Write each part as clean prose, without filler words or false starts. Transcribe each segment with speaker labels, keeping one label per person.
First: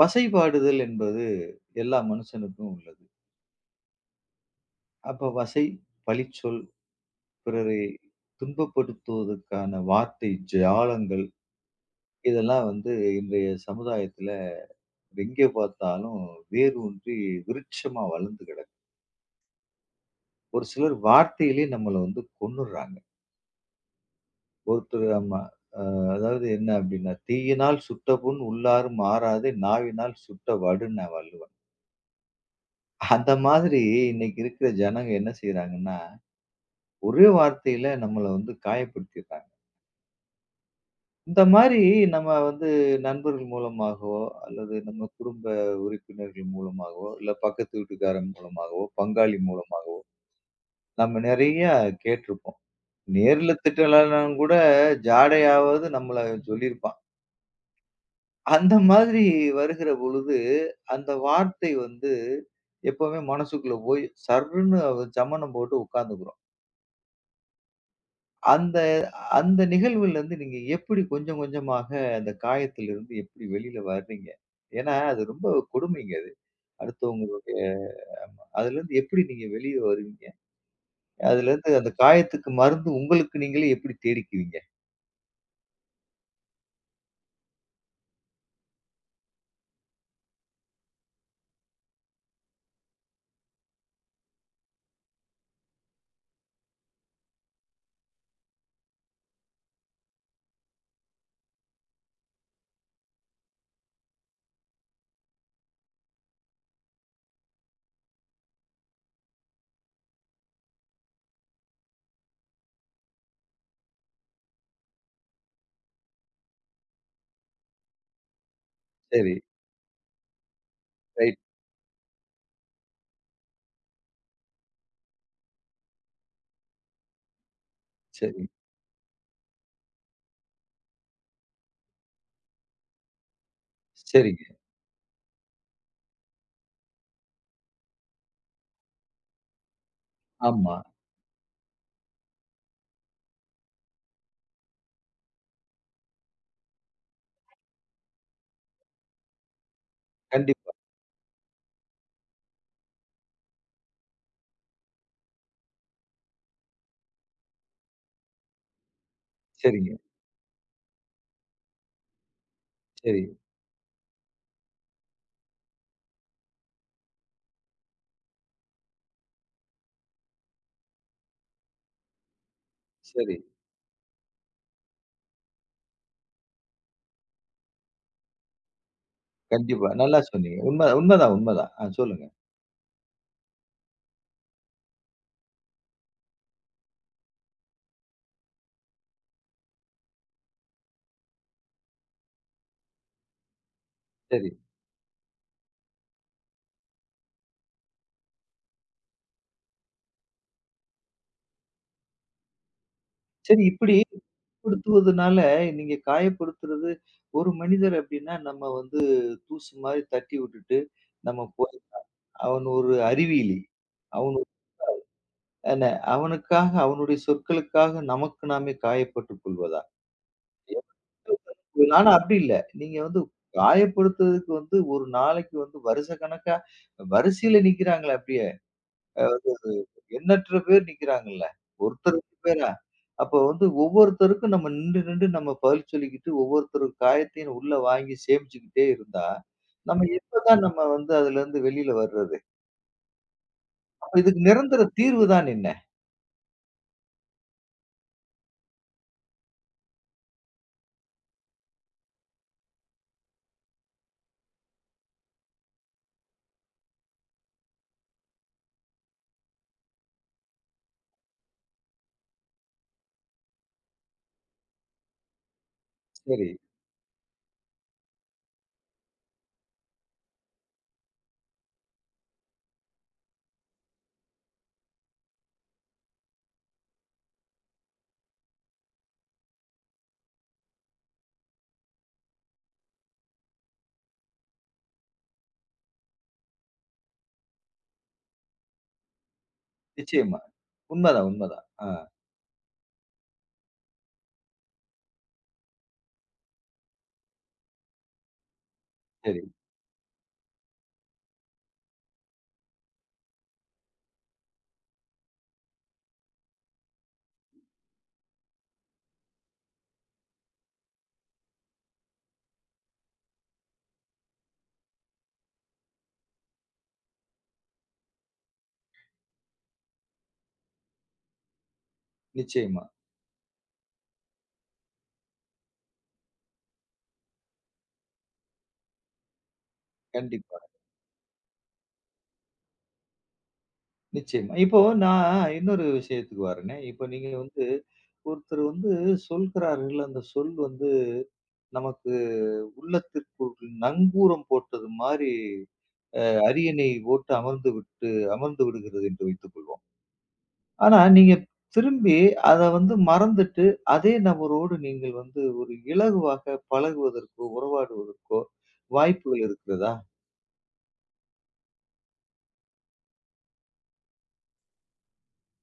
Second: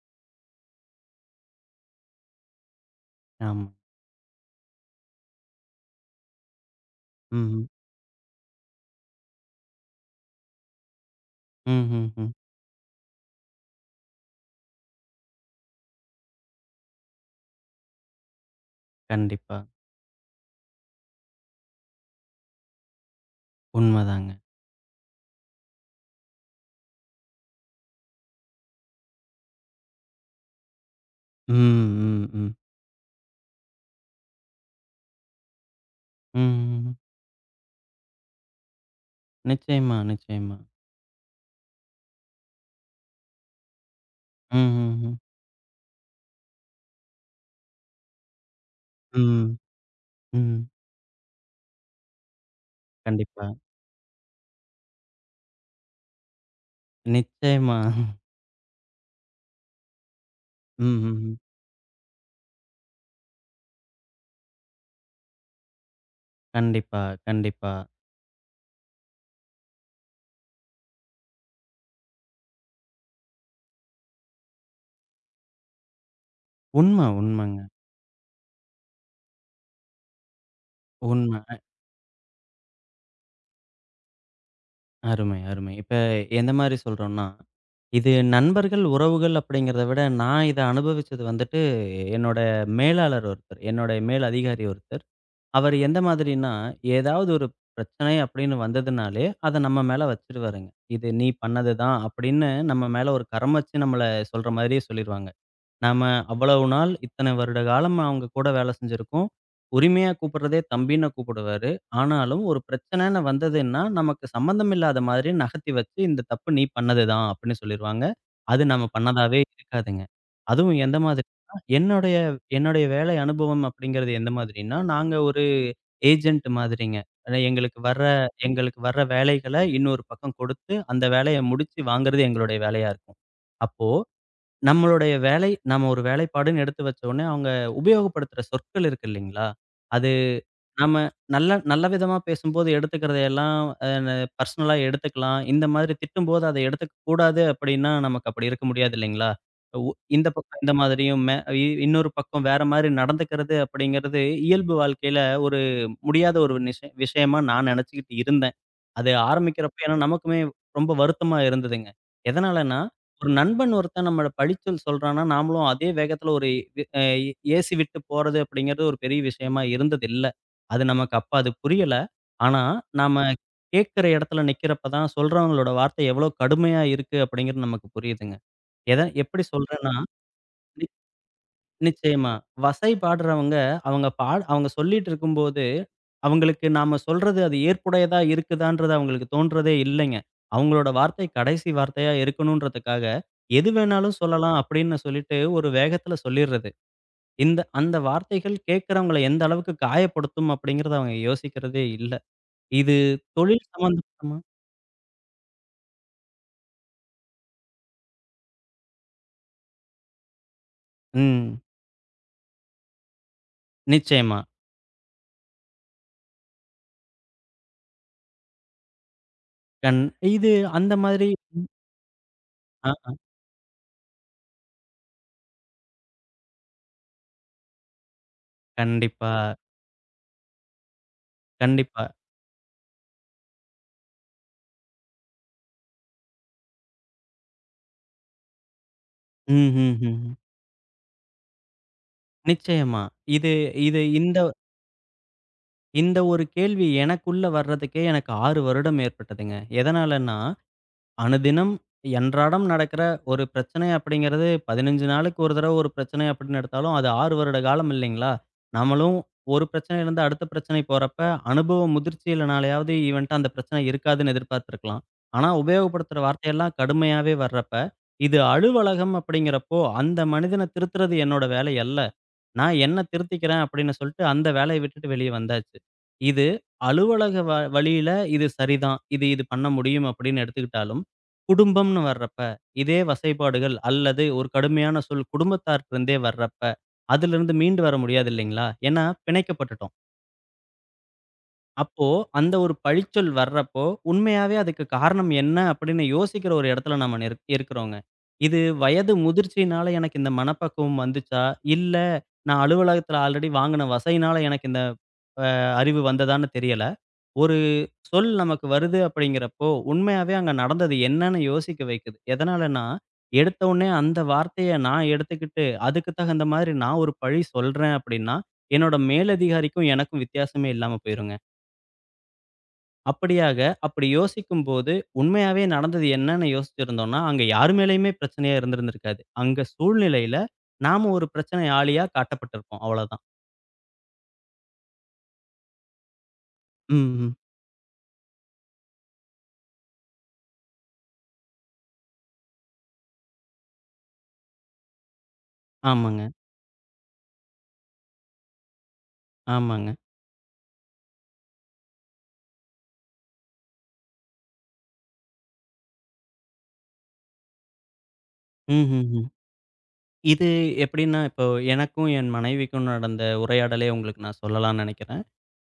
Speaker 1: வசைபாடுதல் என்பது எல்லா மனுஷனுக்கும் உள்ளது.
Speaker 2: ஆமா.
Speaker 1: அப்ப வசை, பழிச்சொல்,
Speaker 2: ம்.
Speaker 1: பிறரை துன்பப்படுத்துவதற்கான வார்த்தை ஜாலங்கள்,
Speaker 2: ம்ஹ்ஹ்ம்.
Speaker 1: இதெல்லாம் வந்து இன்றைய சமுதாயத்துல எங்கே பார்த்தாலும் வேரூன்றி விருட்சமா வளர்ந்து கிடக்கு.
Speaker 2: கண்டிப்பா.
Speaker 1: ஒரு சிலர் வார்த்தையிலே நம்மள வந்து கொன்னுடுறாங்க.
Speaker 2: உண்மதாங்க.
Speaker 1: ஒருத்தர் ஆமா. அ அதாவது என்ன அப்டின்னா, "தீயினால் சுட்ட புண் உள்ளாறும் ஆறாதே, நாவினால் சுட்ட வடுன்னு
Speaker 2: ம்,
Speaker 1: வள்ளுவன்."
Speaker 2: ம், ம்.
Speaker 1: அந்த மாதிரி இன்னைக்கு இருக்கிற ஜனங்க என்ன செய்றாங்கன்னா
Speaker 2: ம்.
Speaker 1: ஒரே வார்த்தையில நம்மள வந்து காயப்படுத்திடுறாங்க.
Speaker 2: நிச்சயமா, நிச்சயமா.
Speaker 1: இந்த மாரி நம்ம வந்து நண்பர்கள் மூலமாகவோ, அல்லது நம்ம
Speaker 2: ம்ஹ்ஹ்ம்.
Speaker 1: குடும்ப உறுப்பினர்கள் மூலமாகவோ, இல்ல பக்கத்து வீட்டுக்காரன் மூலமாகவோ, பங்காளி
Speaker 2: ம்.
Speaker 1: மூலமாகவோ
Speaker 2: ம்.
Speaker 1: நம்ம நெறைய கேட்டுருப்போம்.
Speaker 2: கண்டிப்பா.
Speaker 1: நேர்ல திட்டலனாலும் கூட ஜாடையாவது நம்மள சொல்லியிருப்பான்.
Speaker 2: நிச்சயமா.
Speaker 1: அந்த மாதிரி வருகிற பொழுது, அந்த
Speaker 2: ம்ஹ்ஹ்ம்.
Speaker 1: வார்த்தை வந்து எப்பவுமே மனசுக்குள்ள போய் சர்ருன்னு சமணம் போட்டு உட்கார்ந்துக்கும்.
Speaker 2: கண்டிப்பா, கண்டிப்பா.
Speaker 1: அந்த அந்த நிகழ்விலிருந்து நீங்க எப்படி கொஞ்சம் கொஞ்சமாக அந்த காயத்திலிருந்து எப்படி வெளியில வர்றீங்க? ஏன்னா, அது ரொம்ப கொடுமைங்க அது.
Speaker 2: உண்ம, உண்மங்க.
Speaker 1: அடுத்தவங்களுடைய ஆமா. அதுலருந்து எப்படி நீங்க வெளிய வருவீங்க?
Speaker 2: உண்ம.
Speaker 1: அதுலருந்து அந்த காயத்துக்கு மருந்து உங்களுக்கு நீங்களே எப்படி தேடிக்குவீங்க?
Speaker 2: அருமை, அருமை. இப்ப எந்த மாரி சொல்றோம்னா, இது நண்பர்கள், உறவுகள் அப்படிங்கிறத விட, நான் இத அனுபவிச்சது வந்துட்டு, என்னோட மேலாளர் ஒருத்தர். என்னோட மேல் அதிகாரி ஒருத்தர். அவரு எந்த மாதிரின்னா, ஏதாவது ஒரு பிரச்சனை அப்படின்னு வந்ததுனாலே, அத நம்ம மேல வச்சுருவாருங்க. "இது நீ பண்ணது தான்" அப்படின்னு நம்ம மேல ஒரு கரம் வச்சு நம்மள சொல்ற மாரியே சொல்லிருவாங்க. நாம அவ்வளவு நாள், இத்தனை வருட காலம் அவங்க கூட வேலை செஞ்சிருக்கோம். உரிமையா கூப்பிடுறதே தம்பின்னு கூப்பிடுவாரு. ஆனாலும் ஒரு பிரச்சனைன்னு வந்ததுன்னா, நமக்கு சம்மந்தம் இல்லாத மாதிரி நகர்த்தி வச்சு, "இந்த தப்பு நீ பண்ணது தான்" அப்படின்னு சொல்லிருவாங்க. அது நம்ம
Speaker 1: சரி,
Speaker 2: பண்ணதாவே இருக்காதுங்க. அதுவும் எந்த
Speaker 1: ரைட்.
Speaker 2: மாதிரின்னா, என்னுடைய என்னுடைய வேலை அனுபவம் அப்படிங்கிறது எந்த மாதிரின்னா, நாங்க ஒரு ஏஜென்ட் மாதிரிங்க. அ எங்களுக்கு வர்ற
Speaker 1: சரி.
Speaker 2: எங்களுக்கு வர்ற வேலைகள இன்னொரு பக்கம் கொடுத்து, அந்த வேலைய முடிச்சு வாங்குறது எங்களுடைய வேலையா இருக்கும். அப்போ
Speaker 1: சரிங்க.
Speaker 2: நம்மளுடைய வேலை நம்ம ஒரு வேலைப்பாடுன்னு எடுத்து வச்சோனே, அவங்க உபயோகப்படுத்துற சொற்கள் இருக்கு இல்லைங்களா? அது
Speaker 1: ஆமா.
Speaker 2: நாம நல்ல நல்ல விதமா பேசும்போது எடுத்துக்கிறதையெல்லாம் அ பர்சனலா எடுத்துக்கலாம். இந்த மாதிரி திட்டும்போது அத எடுத்துக்க கூடாது அப்படின்னா, நமக்கு அப்படி இருக்க முடியாது இல்லைங்களா? உ இந்த பக்கம்
Speaker 1: கண்டிப்பா.
Speaker 2: இந்த மாதிரியும் இன்னொரு பக்கம் வேற மாரி நடந்துக்கிறது அப்படிங்கிறது இயல்பு வாழ்க்கையில ஒரு முடியாத ஒரு விஷயமா நான் நெனச்சுக்கிட்டு இருந்தேன். அது ஆரம்பிக்கிறப்ப ஏன்னா
Speaker 1: சரிங்க.
Speaker 2: நமக்குமே ரொம்ப வருத்தமா இருந்ததுங்க. எதனாலன்னா,
Speaker 1: சரி,
Speaker 2: ஒரு நண்பன் ஒருத்தன் நம்மள பழிச்சொல் சொல்றான்னா, நாமளும் அதே வேகத்துல ஒரு வி அ ஏசி விட்டு போறது அப்படிங்கிறது ஒரு பெரிய விஷயமா இருந்தது இல்ல. அது நமக்கு அப்ப அது புரியல. ஆனா, நாம
Speaker 1: சரி.
Speaker 2: கேட்கிற இடத்துல நிக்கிறப்ப தான் சொல்றவங்களோட வார்த்தை எவ்வளோ கடுமையா இருக்கு அப்படிங்கிறது நமக்கு புரியுதுங்க. எத எப்படி
Speaker 1: கண்டிப்பா.
Speaker 2: சொல்றேன்னா
Speaker 1: நல்லா சொன்னீங்க. உண்ம உண்மதான், உண்மதான். ஆ சொல்லுங்க.
Speaker 2: நிச்சயமா. வசை பாடுறவங்க, அவங்க பாடு அவங்க சொல்லிட்டு இருக்கும்போது, அவங்களுக்கு நாம சொல்றது அது ஏற்புடையதா இருக்குதான்றது அவங்களுக்கு தோன்றதே இல்லைங்க. அவங்களோட வார்த்தை கடைசி வார்த்தையா இருக்கணுன்றதுக்காக, எது வேணாலும்
Speaker 1: சரி.
Speaker 2: சொல்லலாம் அப்படின்னு சொல்லிட்டு ஒரு வேகத்துல சொல்லிர்றது. இந்த அந்த வார்த்தைகள் கேட்கிறவங்கள எந்த அளவுக்கு காயப்படுத்தும் அப்படிங்கிறத அவங்க யோசிக்கிறதே இல்ல. இது
Speaker 1: சரி
Speaker 2: தொழில்
Speaker 1: இப்படி
Speaker 2: சம்மந்தமா
Speaker 1: படுத்துவதுனால நீங்க காயப்படுத்துறது ஒரு மனிதர் அப்படின்னா நம்ம வந்து தூசு மாதிரி தட்டி விட்டுட்டு நம்ம
Speaker 2: ம்.
Speaker 1: போய் அவன் ஒரு அறிவியலி.
Speaker 2: நிச்சயமா.
Speaker 1: அவனு என்ன அவனுக்காக அவனுடைய சொற்களுக்காக நமக்கு நாமே காயப்பட்டுக் கொள்வதா?
Speaker 2: கண் இது அந்த மாதிரி
Speaker 1: ஆனா அப்படி இல்ல. நீங்க
Speaker 2: ஆ
Speaker 1: வந்து காயப்படுத்துறதுக்கு வந்து ஒரு நாளைக்கு வந்து வருஷ கணக்கா வரிசையில நிக்கிறாங்களே அப்படியே.
Speaker 2: கண்டிப்பா,
Speaker 1: எண்ணற்ற பேர் நிக்கிறாங்கல்ல.
Speaker 2: கண்டிப்பா.
Speaker 1: ஒருத்தர் 2 பேரா? அப்போ வந்து ஒவ்வொருத்தருக்கும் நம்ம நிண்டு, நிண்டு நம்ம பதில் சொல்லிக்கிட்டு, ஒவ்வொருத்தர் காயத்தையும் உள்ள வாங்கி சேமிச்சுக்கிட்டே இருந்தா,
Speaker 2: ம், ம்,
Speaker 1: நம்ம
Speaker 2: ம்.
Speaker 1: எப்பதான் நம்ம வந்து அதுலருந்து வெளியில வர்றது?
Speaker 2: நிச்சயமா. இது இது
Speaker 1: அப்ப
Speaker 2: இந்த
Speaker 1: இதுக்கு நிரந்தர தீர்வு தான் என்ன?
Speaker 2: இந்த ஒரு கேள்வி எனக்குள்ள வர்றதுக்கே எனக்கு 6 வருடம் ஏற்பட்டதுங்க. எதனாலன்னா, அனுதினம் அன்றாடம் நடக்கிற ஒரு பிரச்சனை அப்படிங்கிறது 15 நாளுக்கு ஒரு தடவ ஒரு பிரச்சனை அப்படின்னு எடுத்தாலும், அது 6 வருட காலம் இல்லைங்களா? நம்மளும் ஒரு பிரச்சனையிலேருந்து அடுத்த பிரச்சனை போறப்ப, அனுபவ முதிர்ச்சியினாலயாவது இவன்ட்ட அந்த பிரச்சனை இருக்காதுன்னு எதிர்பார்த்துருக்கலாம். ஆனா, உபயோகப்படுத்துற
Speaker 1: சரி.
Speaker 2: வார்த்தையெல்லாம் கடுமையாவே வர்றப்ப, இது அலுவலகம் அப்படிங்கிறப்போ, அந்த மனிதன திருத்துறது என்னோட வேலை அல்ல. நான் என்ன திருத்திக்கிறேன் அப்படின்னு சொல்லிட்டு அந்த வேலைய விட்டுட்டு வெளிய வந்தாச்சு. இது அலுவலக வழியில இது சரிதான். இது இது பண்ண முடியும் அப்படின்னு எடுத்துக்கிட்டாலும், குடும்பம்னு வர்றப்ப, இதே வசைபாடுகள் அல்லது ஒரு கடுமையான சொல் குடும்பத்தார்ட்ட இருந்தே வர்றப்ப, அதிலிருந்து மீண்டு வர முடியாது இல்லைங்களா? ஏன்னா பிணைக்கப்பட்டுட்டோம்.
Speaker 1: நிச்சயமா. உண்மதான், உண்மதான். ஆ
Speaker 2: அப்போ அந்த ஒரு பழிச்சொல் வர்றப்போ, உண்மையாவே அதுக்கு காரணம் என்ன அப்படின்னு யோசிக்கிற ஒரு இடத்துல நம்ம இருக்கிறோங்க. இது வயது
Speaker 1: சரி.
Speaker 2: முதிர்ச்சியினால எனக்கு இந்த மனப்பக்குவம் வந்துச்சா? இல்ல நான் அலுவலகத்துல ஆல்ரெடி வாங்குன வசையினால எனக்கு இந்த அறிவு வந்ததான்னு தெரியல. ஒரு சொல் நமக்கு வருது அப்படிங்கிறப்போ, உண்மையாவே அங்க நடந்தது என்னன்னு யோசிக்க வைக்குது. எதனாலன்னா, எடுத்த உடனே அந்த வார்த்தைய நான் எடுத்துக்கிட்டு, அதுக்கு தகுந்த மாதிரி நான் ஒரு பழி சொல்றேன் அப்படின்னா, என்னோட மேலதிகாரிக்கும் எனக்கும் வித்தியாசமே இல்லாம போயிருங்க.
Speaker 1: நிச்சயமா.
Speaker 2: அப்படியாக, அப்படி யோசிக்கும்போது, உண்மையாவே நடந்தது என்னன்னு யோசிச்சிருந்தோம்னா, அங்க யார் மேலயுமே பிரச்சனையா இருந்திருந்திருக்காது. அங்க சூழ்நிலையில
Speaker 1: கண்டிப்பா.
Speaker 2: நாம ஒரு பிரச்சனை ஆளியா காட்டப்பட்டிருப்போம். அவ்வளதான்.
Speaker 1: நிச்சயமா. இப்போ நான் இன்னொரு விஷயத்துக்கு வரேனே.
Speaker 2: ம்.
Speaker 1: இப்ப நீங்க
Speaker 2: ம்.
Speaker 1: வந்து ஒருத்தர் வந்து சொல்கிறார்கள். அந்த சொல் வந்து நமக்கு உள்ளத்திற்குள் நங்கூரம் போட்டது மாரி
Speaker 2: ஆமாங்க,
Speaker 1: அரியணை போட்டு அமர்ந்து விட்டு அமர்ந்து விடுகிறது என்று வைத்துக் கொள்வோம்.
Speaker 2: ஆமாங்க.
Speaker 1: ஆனா நீங்க திரும்பி அத வந்து மறந்துட்டு, அதே நபரோடு நீங்கள் வந்து ஒரு இலகுவாக பழகுவதற்கோ, உறவாடுவதற்கோ
Speaker 2: ம்ஹ்ஹ்ம்.
Speaker 1: வாய்ப்புகள் இருக்கிறதா?
Speaker 2: இது எப்படின்னா, இப்போ எனக்கும் என் மனைவிக்கும் நடந்த உரையாடலே உங்களுக்கு நான் சொல்லலாம்னு நெனைக்கிறேன்.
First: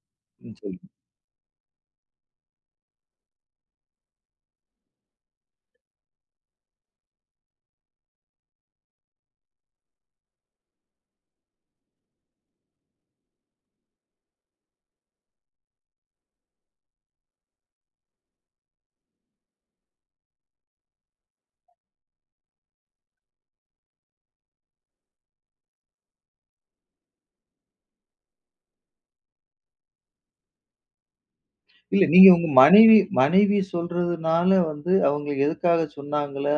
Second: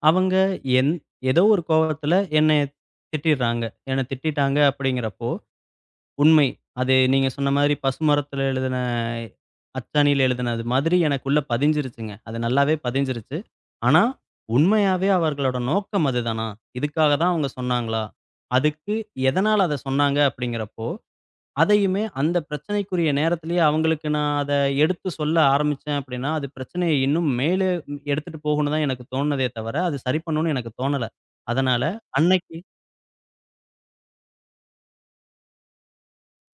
Speaker 2: அவங்க
Speaker 1: ம் சொல்லுங்க.
Speaker 2: என் ஏதோ ஒரு கோவத்துல என்னைய திட்டிடுறாங்க. என்ன திட்டிட்டாங்க அப்படிங்கிறப்போ, உண்மை. அது நீங்க சொன்ன மாதிரி பசுமரத்தில எழுதின அச்சாணியில எழுதினது மாதிரி எனக்குள்ள பதிஞ்சிருச்சுங்க. அது நல்லாவே பதிஞ்சிருச்சு. ஆனா, உண்மையாவே அவர்களோட நோக்கம் அதுதானா? இதுக்காக தான் அவங்க சொன்னாங்களா? அதுக்கு எதனால அத சொன்னாங்க? அப்படிங்கிறப்போ, அதையுமே அந்த பிரச்சனைக்குரிய நேரத்திலேயே அவங்களுக்கு நான் அத எடுத்து சொல்ல ஆரம்பிச்சேன் அப்படின்னா, அது பிரச்சனைய இன்னும் மேலே எடுத்துட்டு போகும்னு தான் எனக்கு தோணுனதே தவிர, அது சரி பண்ணணும்னு எனக்கு தோணல. அதனால
Speaker 1: இல்ல நீங்க உங்க
Speaker 2: அன்னைக்கு
Speaker 1: மனைவி மனைவி சொல்றதுனால வந்து அவங்க எதுக்காக சொன்னாங்களா?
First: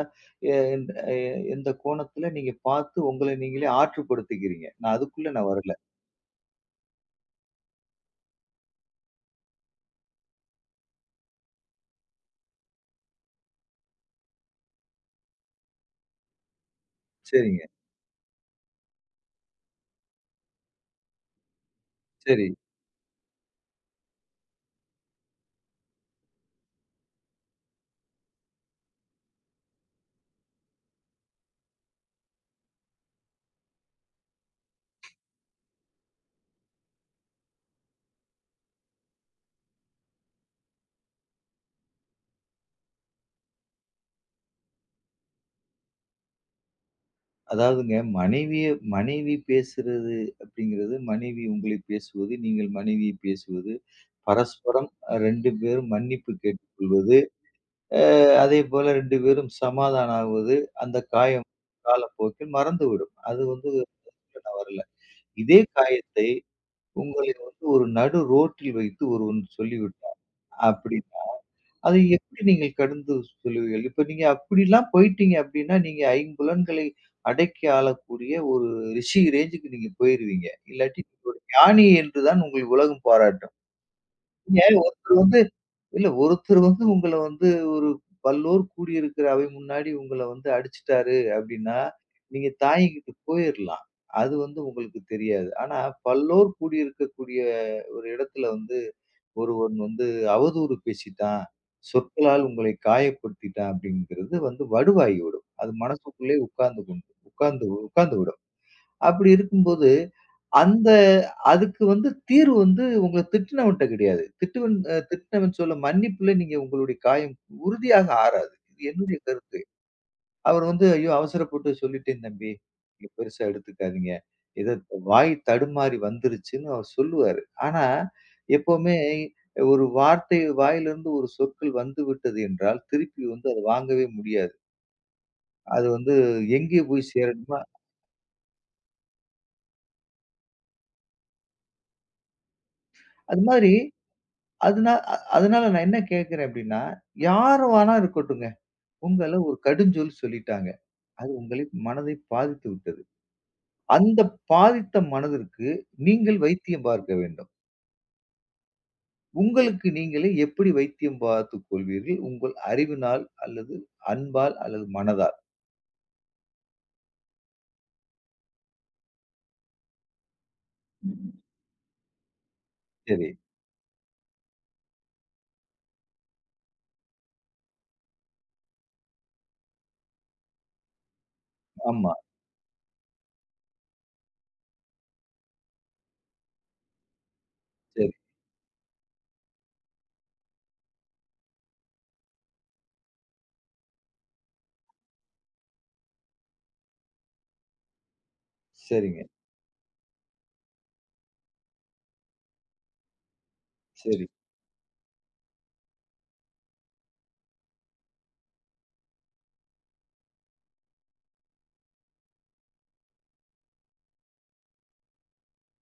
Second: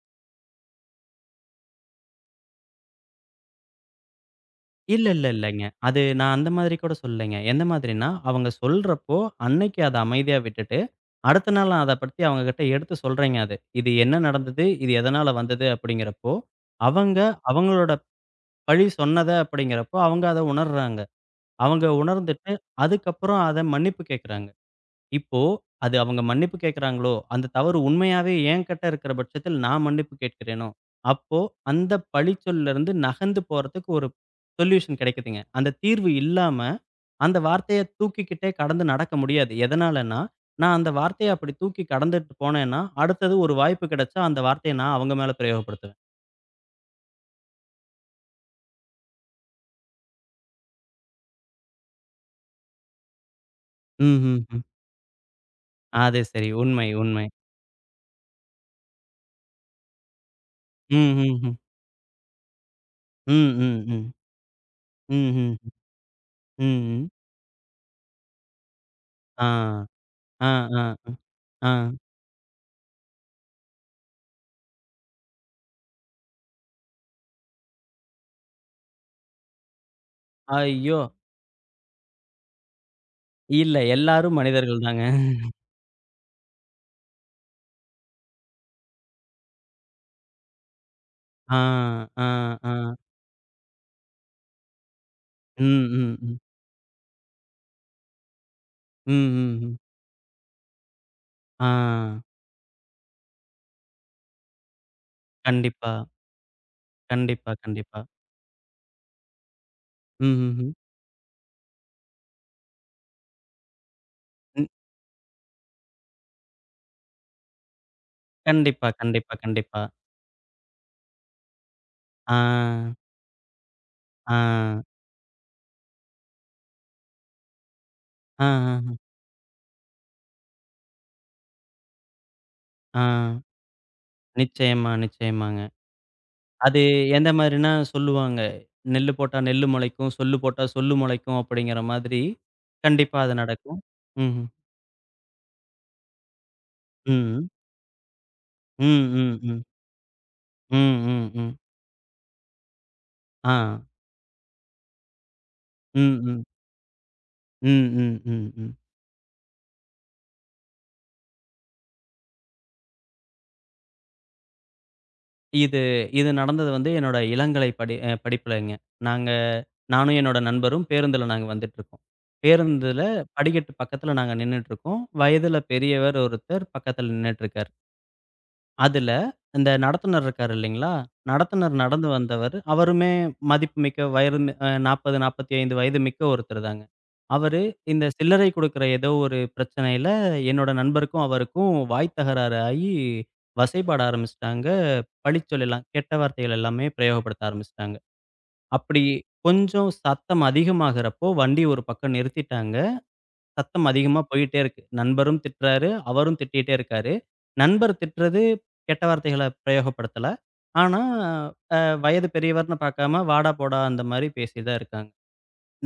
Speaker 1: எ எந்த எ எந்த கோணத்துல நீங்க பார்த்து உங்கள நீங்களே ஆற்றுப்படுத்திக்கிறீங்க. நான்
Speaker 2: இல்ல, இல்ல,
Speaker 1: அதுக்குள்ள நான்
Speaker 2: இல்லங்க.
Speaker 1: வரல.
Speaker 2: அது நான் அந்த மாதிரி கூட சொல்லலைங்க. எந்த மாதிரின்னா, அவங்க சொல்றப்போ, அன்னைக்கு அத அமைதியா விட்டுட்டு, அடுத்த நாள் நான் அத பத்தி அவங்ககிட்ட எடுத்து சொல்றேங்க அது. இது என்ன நடந்தது? இது எதனால வந்தது? அப்படிங்கிறப்போ, அவங்க
Speaker 1: சரிங்க.
Speaker 2: அவங்களோட பழி சொன்னத அப்படிங்கிறப்போ, அவங்க அத உணர்றாங்க. அவங்க
Speaker 1: சரி.
Speaker 2: உணர்ந்துட்டு, அதுக்கப்புறம் அத மன்னிப்பு கேட்கறாங்க. இப்போ அது அவங்க மன்னிப்பு கேட்குறாங்களோ, அந்த தவறு உண்மையாவே என்கிட்ட இருக்கிற பட்சத்தில் நான் மன்னிப்பு கேட்கிறேனோ, அப்போ அந்த பழிச்சொல்லருந்து நகர்ந்து போறதுக்கு ஒரு சொல்யூஷன் கிடைக்குதுங்க. அந்த தீர்வு இல்லாம அந்த வார்த்தைய தூக்கிக்கிட்டே கடந்து நடக்க முடியாது. எதனாலன்னா, நான் அந்த வார்த்தைய அப்படி தூக்கி கடந்துட்டு போனேன்னா, அடுத்தது ஒரு வாய்ப்பு கிடைச்சா அந்த வார்த்தைய நான் அவங்க மேல பிரயோகப்படுத்துவேன்.
Speaker 1: அதாவதுங்க மனைவி பேசுறது அப்படிங்கிறது, மனைவி உங்களை பேசுவது, நீங்கள் மனைவியை பேசுவது,
Speaker 2: ம், ம், ம்.
Speaker 1: பரஸ்பரம் 2 பேரும்
Speaker 2: அது
Speaker 1: மன்னிப்பு
Speaker 2: சரி. உண்மை,
Speaker 1: கேட்டுக்கொள்வது,
Speaker 2: உண்மை.
Speaker 1: அ அதேபோல 2 பேரும் சமாதானம் ஆவது,
Speaker 2: ம்,
Speaker 1: அந்த
Speaker 2: ம்,
Speaker 1: காயம்
Speaker 2: ம்.
Speaker 1: காலப்போக்கில் மறந்துவிடும். அது
Speaker 2: ம்,
Speaker 1: வந்து
Speaker 2: ம், ம்.
Speaker 1: பிரச்சனை வரல.
Speaker 2: ம், ம்,
Speaker 1: இதே
Speaker 2: ம்.
Speaker 1: காயத்தை
Speaker 2: ம், ம்.
Speaker 1: உங்களை வந்து ஒரு நடு ரோட்டில் வைத்து ஒருவன்
Speaker 2: ஆ.
Speaker 1: சொல்லிவிட்டான்.
Speaker 2: ஆ, ஆ,
Speaker 1: அப்படி
Speaker 2: ஆ. ஆ.
Speaker 1: அதை எப்படி நீங்கள் கடந்து செல்லுவீர்கள்? இப்ப நீங்க அப்படிலாம் போயிட்டீங்க அப்படின்னா, நீங்க ஐம்புலன்களை அடக்கி ஆளக்கூடிய ஒரு ரிஷி ரேஞ்சுக்கு நீங்க போயிருவீங்க.
Speaker 2: ஐயோ!
Speaker 1: இல்லாட்டி நீங்க ஒரு ஞானி என்று தான் உங்கள் உலகம் பாராட்டும்.
Speaker 2: இல்ல. எல்லாரும்
Speaker 1: நீங்க
Speaker 2: மனிதர்கள் தாங்க.
Speaker 1: ஒருத்தர் வந்து இல்ல ஒருத்தர் வந்து உங்கள வந்து ஒரு பல்லோர் கூடியிருக்கிற அவை முன்னாடி உங்கள வந்து அடிச்சுட்டாரு
Speaker 2: ஆ,
Speaker 1: அப்படின்னா,
Speaker 2: ஆ,
Speaker 1: நீங்க
Speaker 2: ஆ.
Speaker 1: தாங்கிக்கிட்டு போயிரலாம். அது வந்து உங்களுக்கு தெரியாது.
Speaker 2: ம்,
Speaker 1: ஆனா
Speaker 2: ம். ம்.
Speaker 1: பல்லோர் கூடியிருக்கக்கூடிய ஒரு இடத்துல வந்து
Speaker 2: ம், ம், ம்.
Speaker 1: ஒருவன் வந்து அவதூறு பேசிட்டான்,
Speaker 2: ஆ.
Speaker 1: சொற்களால் உங்களை காயப்படுத்திட்டான் அப்படிங்கிறது வந்து வடுவாகிவிடும். அது
Speaker 2: கண்டிப்பா,
Speaker 1: மனசுக்குள்ளே உட்கார்ந்து கொண்டு
Speaker 2: கண்டிப்பா,
Speaker 1: உட்கார்ந்து
Speaker 2: கண்டிப்பா.
Speaker 1: உட்கார்ந்து விடும். அப்படி இருக்கும்போது,
Speaker 2: ம், ம், ம்.
Speaker 1: அந்த அதுக்கு வந்து தீர்வு வந்து உங்கள திட்டுனவன்ட்ட கிடையாது.
Speaker 2: ம்.
Speaker 1: திட்டுவன் அ திட்டுனவன் சொல்ல மன்னிப்புல நீங்க உங்களுடைய காயம் உறுதியாக ஆறாது. இது
Speaker 2: கண்டிப்பா,
Speaker 1: என்னுடைய
Speaker 2: கண்டிப்பா,
Speaker 1: கருத்து.
Speaker 2: கண்டிப்பா.
Speaker 1: அவர் வந்து, "ஐயோ! அவசரப்பட்டு சொல்லிட்டேன்
Speaker 2: ஆ,
Speaker 1: தம்பி. நீங்க பெருசா எடுத்துக்காதீங்க. ஏதோ
Speaker 2: ஆ,
Speaker 1: வாய் தடுமாறி வந்துருச்சுன்னு" அவர் சொல்லுவாரு. ஆனா,
Speaker 2: ஆ, ஆ,
Speaker 1: எப்பவுமே ஒரு வார்த்தை வாயிலிருந்து ஒரு சொற்கள் வந்துவிட்டது என்றால்,
Speaker 2: ஆ.
Speaker 1: திருப்பி வந்து அத வாங்கவே முடியாது.
Speaker 2: நிச்சயமா, நிச்சயமாங்க.
Speaker 1: அது வந்து
Speaker 2: அது
Speaker 1: எங்கே போய்
Speaker 2: எந்த
Speaker 1: சேரணுமோ
Speaker 2: மாரின்னா சொல்லுவாங்க. "நெல்லு போட்டா நெல்லு முளைக்கும், சொல்லு போட்டா சொல்லு முளைக்கும்" அப்படிங்கிற மாதிரி கண்டிப்பா அது
Speaker 1: அது மாதிரி
Speaker 2: நடக்கும். ம்ஹ்ம்.
Speaker 1: அதுனா அ அதனால நான் என்ன கேட்கிறேன் அப்படின்னா,
Speaker 2: ம்.
Speaker 1: யார் வேணா இருக்கட்டுங்க.
Speaker 2: ம். ம்,
Speaker 1: உங்கள ஒரு
Speaker 2: ம்.
Speaker 1: கடுஞ்சொல் சொல்லிட்டாங்க.
Speaker 2: ம்,
Speaker 1: அது
Speaker 2: ம், ம்.
Speaker 1: உங்களை மனதை பாதித்து விட்டது.
Speaker 2: ஆ.
Speaker 1: அந்த பாதித்த மனதிற்கு
Speaker 2: ம்.
Speaker 1: நீங்கள்
Speaker 2: ம்.
Speaker 1: வைத்தியம் பார்க்க வேண்டும்.
Speaker 2: ம், ம், ம், ம்.
Speaker 1: உங்களுக்கு நீங்களே எப்படி வைத்தியம் பார்த்துக் கொள்வீர்கள்? உங்கள் அறிவினால் அல்லது அன்பால் அல்லது மனதால்?
Speaker 2: இது இது நடந்தது வந்து என்னோட இளங்கலை படிப்புலங்க. நாங்க நானும் என்னோட நண்பரும் பேருந்துல
Speaker 1: ம்.
Speaker 2: நாங்க வந்துட்டுருக்கோம். பேருந்துல
Speaker 1: சரி.
Speaker 2: படிக்கட்டு பக்கத்துல நாங்க நின்னுட்டுருக்கோம். வயதுல பெரியவர் ஒருத்தர் பக்கத்துல நின்னுட்டுருக்காரு. அதுல இந்த நடத்துனர் இருக்காரு இல்லைங்களா? நடத்துனர் நடந்து
Speaker 1: ஆமா.
Speaker 2: வந்தவர், அவருமே மதிப்புமிக்க வயது அ 40, 45 வயது மிக்க ஒருத்தர் தாங்க. அவரு இந்த
Speaker 1: சரி.
Speaker 2: சில்லறை குடுக்குற ஏதோ ஒரு பிரச்சனையில என்னோட நண்பருக்கும், அவருக்கும் வாய் தகராறு ஆயி வசைபாட ஆரம்பிச்சுட்டாங்க. பழிச்சொல் எல்லாம் கெட்ட வார்த்தைகள் எல்லாமே பிரயோகப்படுத்த ஆரம்பிச்சுட்டாங்க. அப்படி
Speaker 1: சரிங்க.
Speaker 2: கொஞ்சம் சத்தம் அதிகமாகறப்போ வண்டி ஒரு பக்கம் நிறுத்திட்டாங்க. சத்தம் அதிகமா
Speaker 1: சரி.
Speaker 2: போயிட்டே இருக்கு. நண்பரும் திட்டுறாரு, அவரும் திட்டிட்டே இருக்காரு. நண்பர் திட்டுறது கெட்ட வார்த்தைகள பிரயோகப்படுத்தல. ஆனா, அ வயது பெரியவர்ன்னு பார்க்காம, வாடா, போடா அந்த மாரி பேசி தான் இருக்காங்க.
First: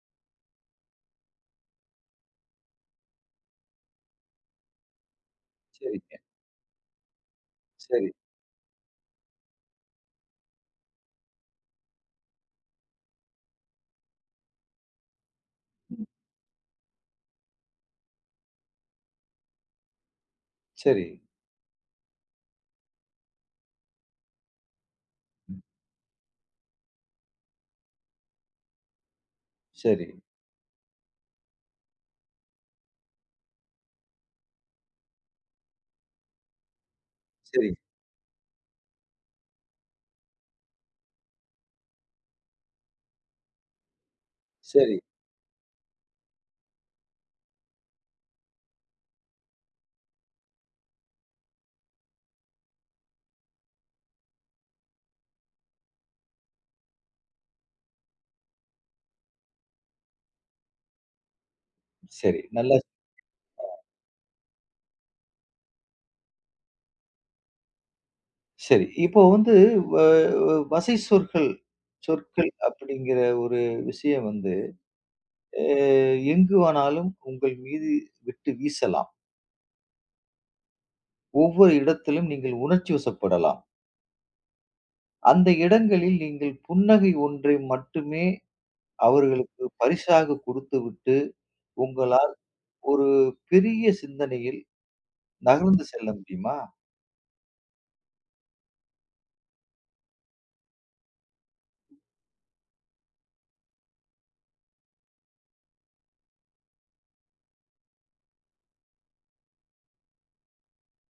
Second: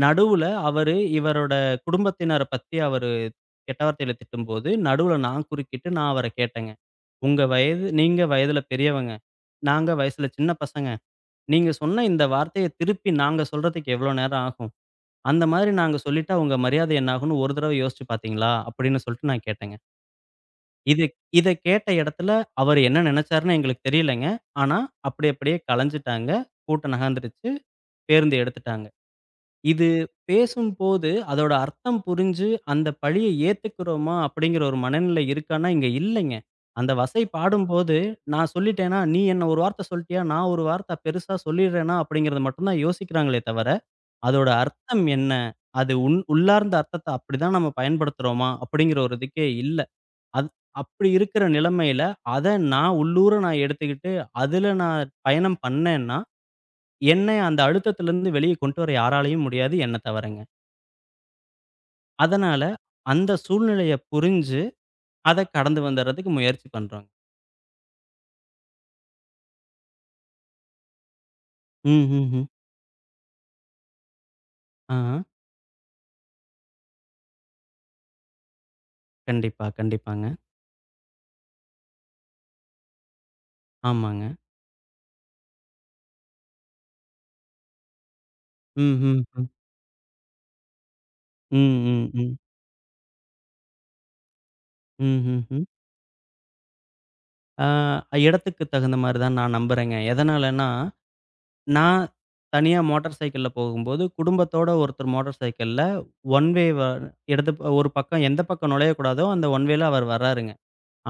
Speaker 2: நடுவுல இவரோட குடும்பத்தினர பத்தி அவரு கெட்ட வார்த்தையில திட்டும்போது, நடுவுல குறுக்கிட்டு நான்
Speaker 1: சரிங்க.
Speaker 2: அவர கேட்டேங்க. "உங்க
Speaker 1: சரி.
Speaker 2: நீங்க வயதுல பெரியவங்க. நாங்க வயசுல சின்ன பசங்க. நீங்க சொன்ன இந்த வார்த்தைய திருப்பி நாங்க சொல்றதுக்கு எவ்ளோ நேரம் ஆகும்? அந்த மாதிரி நாங்க
Speaker 1: ம்.
Speaker 2: சொல்லிட்டா, உங்க மரியாதை என்ன ஆகும்னு ஒரு தடவ யோசிச்சு பார்த்தீங்களா?" அப்படின்னு சொல்லிட்டு நான் கேட்டேங்க. இது
Speaker 1: சரி.
Speaker 2: இத கேட்ட இடத்துல அவரு என்ன நினைச்சாருன்னு எங்களுக்கு தெரியலங்க. ஆனா, அப்படி அப்படியே
Speaker 1: ம்.
Speaker 2: கலைஞ்சுட்டாங்க. கூட்டம் நகர்ந்துருச்சு. பேருந்து எடுத்துட்டாங்க. இது
Speaker 1: சரி.
Speaker 2: பேசும்போது அதோட அர்த்தம் புரிஞ்சு, அந்த பழிய ஏத்துக்கிறோமா? அப்படிங்கிற ஒரு மனநிலை இருக்கான்னா, இங்க இல்லைங்க. அந்த வசை
Speaker 1: சரி.
Speaker 2: பாடும்போது, நான் சொல்லிட்டேனா, நீ என்ன ஒரு வார்த்த சொல்ட்டியா? நான் ஒரு வார்த்த பெருசா சொல்லிடுறேனா? அப்படிங்கிறத மட்டும் தான் யோசிக்கிறாங்களே தவிர அதோட
Speaker 1: சரி.
Speaker 2: அர்த்தம் என்ன? அது உன் உள்ளார்ந்த அர்த்தத்த அப்படிதான் நம்ம பயன்படுத்துறோமா? அப்படிங்கிற ஒரு இதுக்கே இல்ல. அது அப்படி இருக்கிற நிலைமையில, அத நான் உள்ளூர நான் எடுத்துக்கிட்டு, அதுல நான் பயணம் பண்ணேன்னா, என்னை அந்த அழுத்தத்திலிருந்து வெளிய கொண்டு வர யாராலயும் முடியாது, என்ன தவிரங்க.
Speaker 1: சரி.
Speaker 2: அதனால
Speaker 1: நல்லா
Speaker 2: அந்த சூழ்நிலைய புரிஞ்சு, அத கடந்து வந்துர்றதுக்கு முயற்சி பண்றோங்க.
Speaker 1: சரி. இப்போ வந்து வ வ வசை சொற்கள்
Speaker 2: ம், ம், ம்.
Speaker 1: சொற்கள் அப்படிங்கிற ஒரு விஷயம் வந்து,
Speaker 2: ஆ.
Speaker 1: அ எங்கு வேணாலும் உங்கள் மீது விட்டு வீசலாம்.
Speaker 2: கண்டிப்பா, கண்டிப்பாங்க.
Speaker 1: ஒவ்வொரு இடத்திலும் நீங்கள் உணர்ச்சி வசப்படலாம்.
Speaker 2: ஆமாங்க.
Speaker 1: அந்த இடங்களில் நீங்கள் புன்னகை ஒன்றை மட்டுமே
Speaker 2: ம், ம். ம்.
Speaker 1: அவர்களுக்கு பரிசாக கொடுத்துவிட்டு,
Speaker 2: ம், ம்,
Speaker 1: உங்களால்
Speaker 2: ம்.
Speaker 1: ஒரு பெரிய சிந்தனையில்
Speaker 2: ம், ம், ம்.
Speaker 1: நகர்ந்து செல்ல முடியுமா?
Speaker 2: ஆ இடத்துக்கு தகுந்த மாரி தான் நான் நம்புறேங்க. எதனாலன்னா நான் தனியா மோட்டார் சைக்கிள்ல போகும்போது, குடும்பத்தோட ஒருத்தர் மோட்டார் சைக்கிள்ல ஒன் வே வ இடது ப- ஒரு பக்கம் எந்த பக்கம் நுழையக்கூடாதோ, அந்த ஒன் வேல அவர் வர்றாருங்க.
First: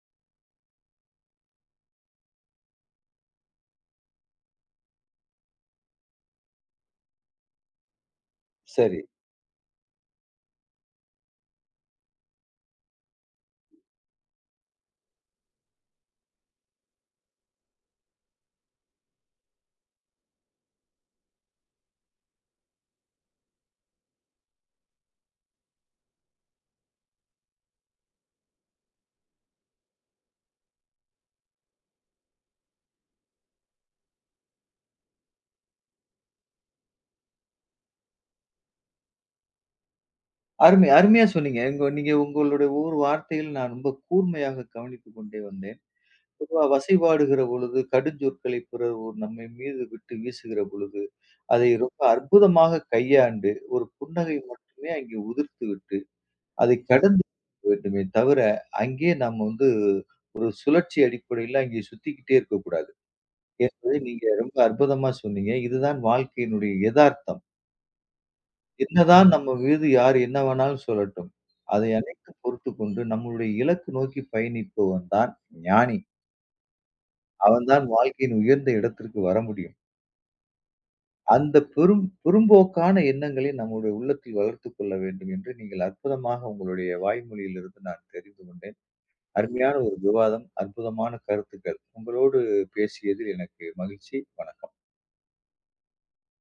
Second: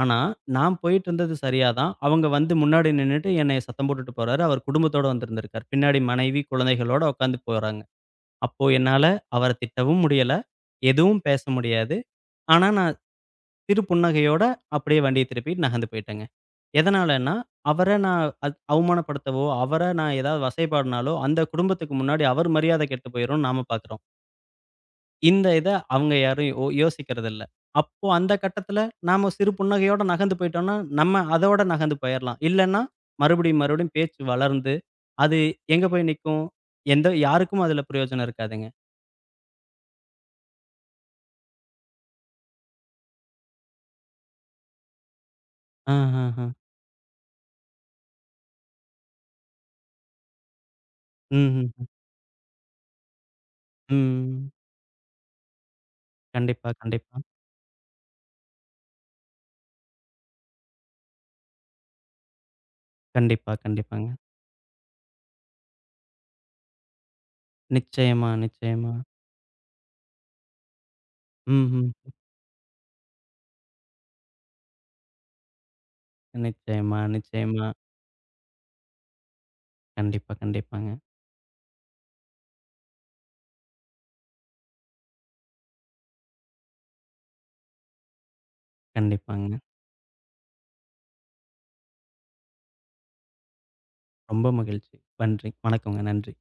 Speaker 2: ஆனா, நான் போயிட்டுருந்தது சரியா தான். அவங்க வந்து முன்னாடி நின்னுட்டு என்னைய சத்தம் போட்டுட்டு போறாரு. அவர் குடும்பத்தோட வந்திருந்திருக்கார். பின்னாடி மனைவி, குழந்தைகளோட உட்காந்து போறாங்க. அப்போ
Speaker 1: சரி.
Speaker 2: என்னால அவர திட்டவும் முடியல. எதுவும் பேச முடியாது. ஆனா, நான் சிறு புன்னகையோட அப்படியே வண்டிய திருப்பிட்டு நகர்ந்து போயிட்டேங்க. எதனாலன்னா, அவர நான் அவமானப்படுத்தவோ, அவர நான் ஏதாவது வசைபாடுனாலோ, அந்த குடும்பத்துக்கு முன்னாடி அவர் மரியாதை கெட்டு போயிரும்னு நாம பாக்குறோம். இத அவங்க யாரும் யோசிக்கிறதில்ல. அப்போ அந்த கட்டத்துல நாம சிறு புன்னகையோட நகர்ந்து போயிட்டோம்னா, நம்ம அதோட நகர்ந்து போயிரலாம். இல்லன்னா, மறுபடியும் மறுபடியும் பேச்சு வளர்ந்து, அது எங்க போய் நிக்கும்? எந்த யாருக்கும் அதுல பிரயோஜனம் இருக்காதுங்க.
Speaker 1: அருமை அருமையா சொன்னீங்க. உங்க நீங்க உங்களுடைய ஒவ்வொரு வார்த்தையில் நான் ரொம்ப கூர்மையாக கவனித்துக் கொண்டே வந்தேன்.
Speaker 2: ஆ, ஆ, ஆ.
Speaker 1: பொதுவா வசைபாடுகிற பொழுது, கடுஞ்சொற்களை பிறர் ஒரு நம்மை மீது விட்டு வீசுகிற பொழுது, அதை
Speaker 2: ம்ஹ்ம்.
Speaker 1: ரொம்ப அற்புதமாக கையாண்டு, ஒரு
Speaker 2: ம்.
Speaker 1: புன்னகை
Speaker 2: ம்.
Speaker 1: மட்டுமே அங்கே உதிர்த்துவிட்டு
Speaker 2: கண்டிப்பா,
Speaker 1: அதை
Speaker 2: கண்டிப்பா.
Speaker 1: கடந்து வேண்டுமே தவிர, அங்கேயே நம்ம வந்து ஒரு சுழற்சி அடிப்படையில அங்கே சுத்திக்கிட்டே இருக்கக்கூடாது.
Speaker 2: கண்டிப்பா,
Speaker 1: என்பதை
Speaker 2: கண்டிப்பாங்க.
Speaker 1: நீங்க ரொம்ப அற்புதமா சொன்னீங்க. இதுதான் வாழ்க்கையினுடைய எதார்த்தம்.
Speaker 2: நிச்சயமா, நிச்சயமா.
Speaker 1: என்னதான் நம்ம மீது யார் என்ன வேணாலும் சொல்லட்டும். அதை
Speaker 2: ம்ஹ்ம்.
Speaker 1: அனைத்தும் பொறுத்துக்கொண்டு நம்மளுடைய இலக்கு நோக்கி பயணிப்பவன் தான் ஞானி.
Speaker 2: நிச்சயமா,
Speaker 1: அவன்
Speaker 2: நிச்சயமா.
Speaker 1: தான் வாழ்க்கையின் உயர்ந்த இடத்திற்கு வர முடியும்.
Speaker 2: கண்டிப்பா, கண்டிப்பாங்க.
Speaker 1: அந்த பெரும்போக்கான எண்ணங்களை நம்முடைய உள்ளத்தில் வளர்த்துக் கொள்ள வேண்டும் என்று நீங்கள் அற்புதமாக உங்களுடைய வாய்மொழியிலிருந்து நான் தெரிந்து கொண்டேன்.
Speaker 2: கண்டிப்பாங்க.
Speaker 1: அருமையான ஒரு விவாதம், அற்புதமான கருத்துக்கள். உங்களோடு பேசியதில் எனக்கு மகிழ்ச்சி.
Speaker 2: ரொம்ப
Speaker 1: வணக்கம்.
Speaker 2: மகிழ்ச்சி. நன்றி. வணக்கங்க. நன்றி.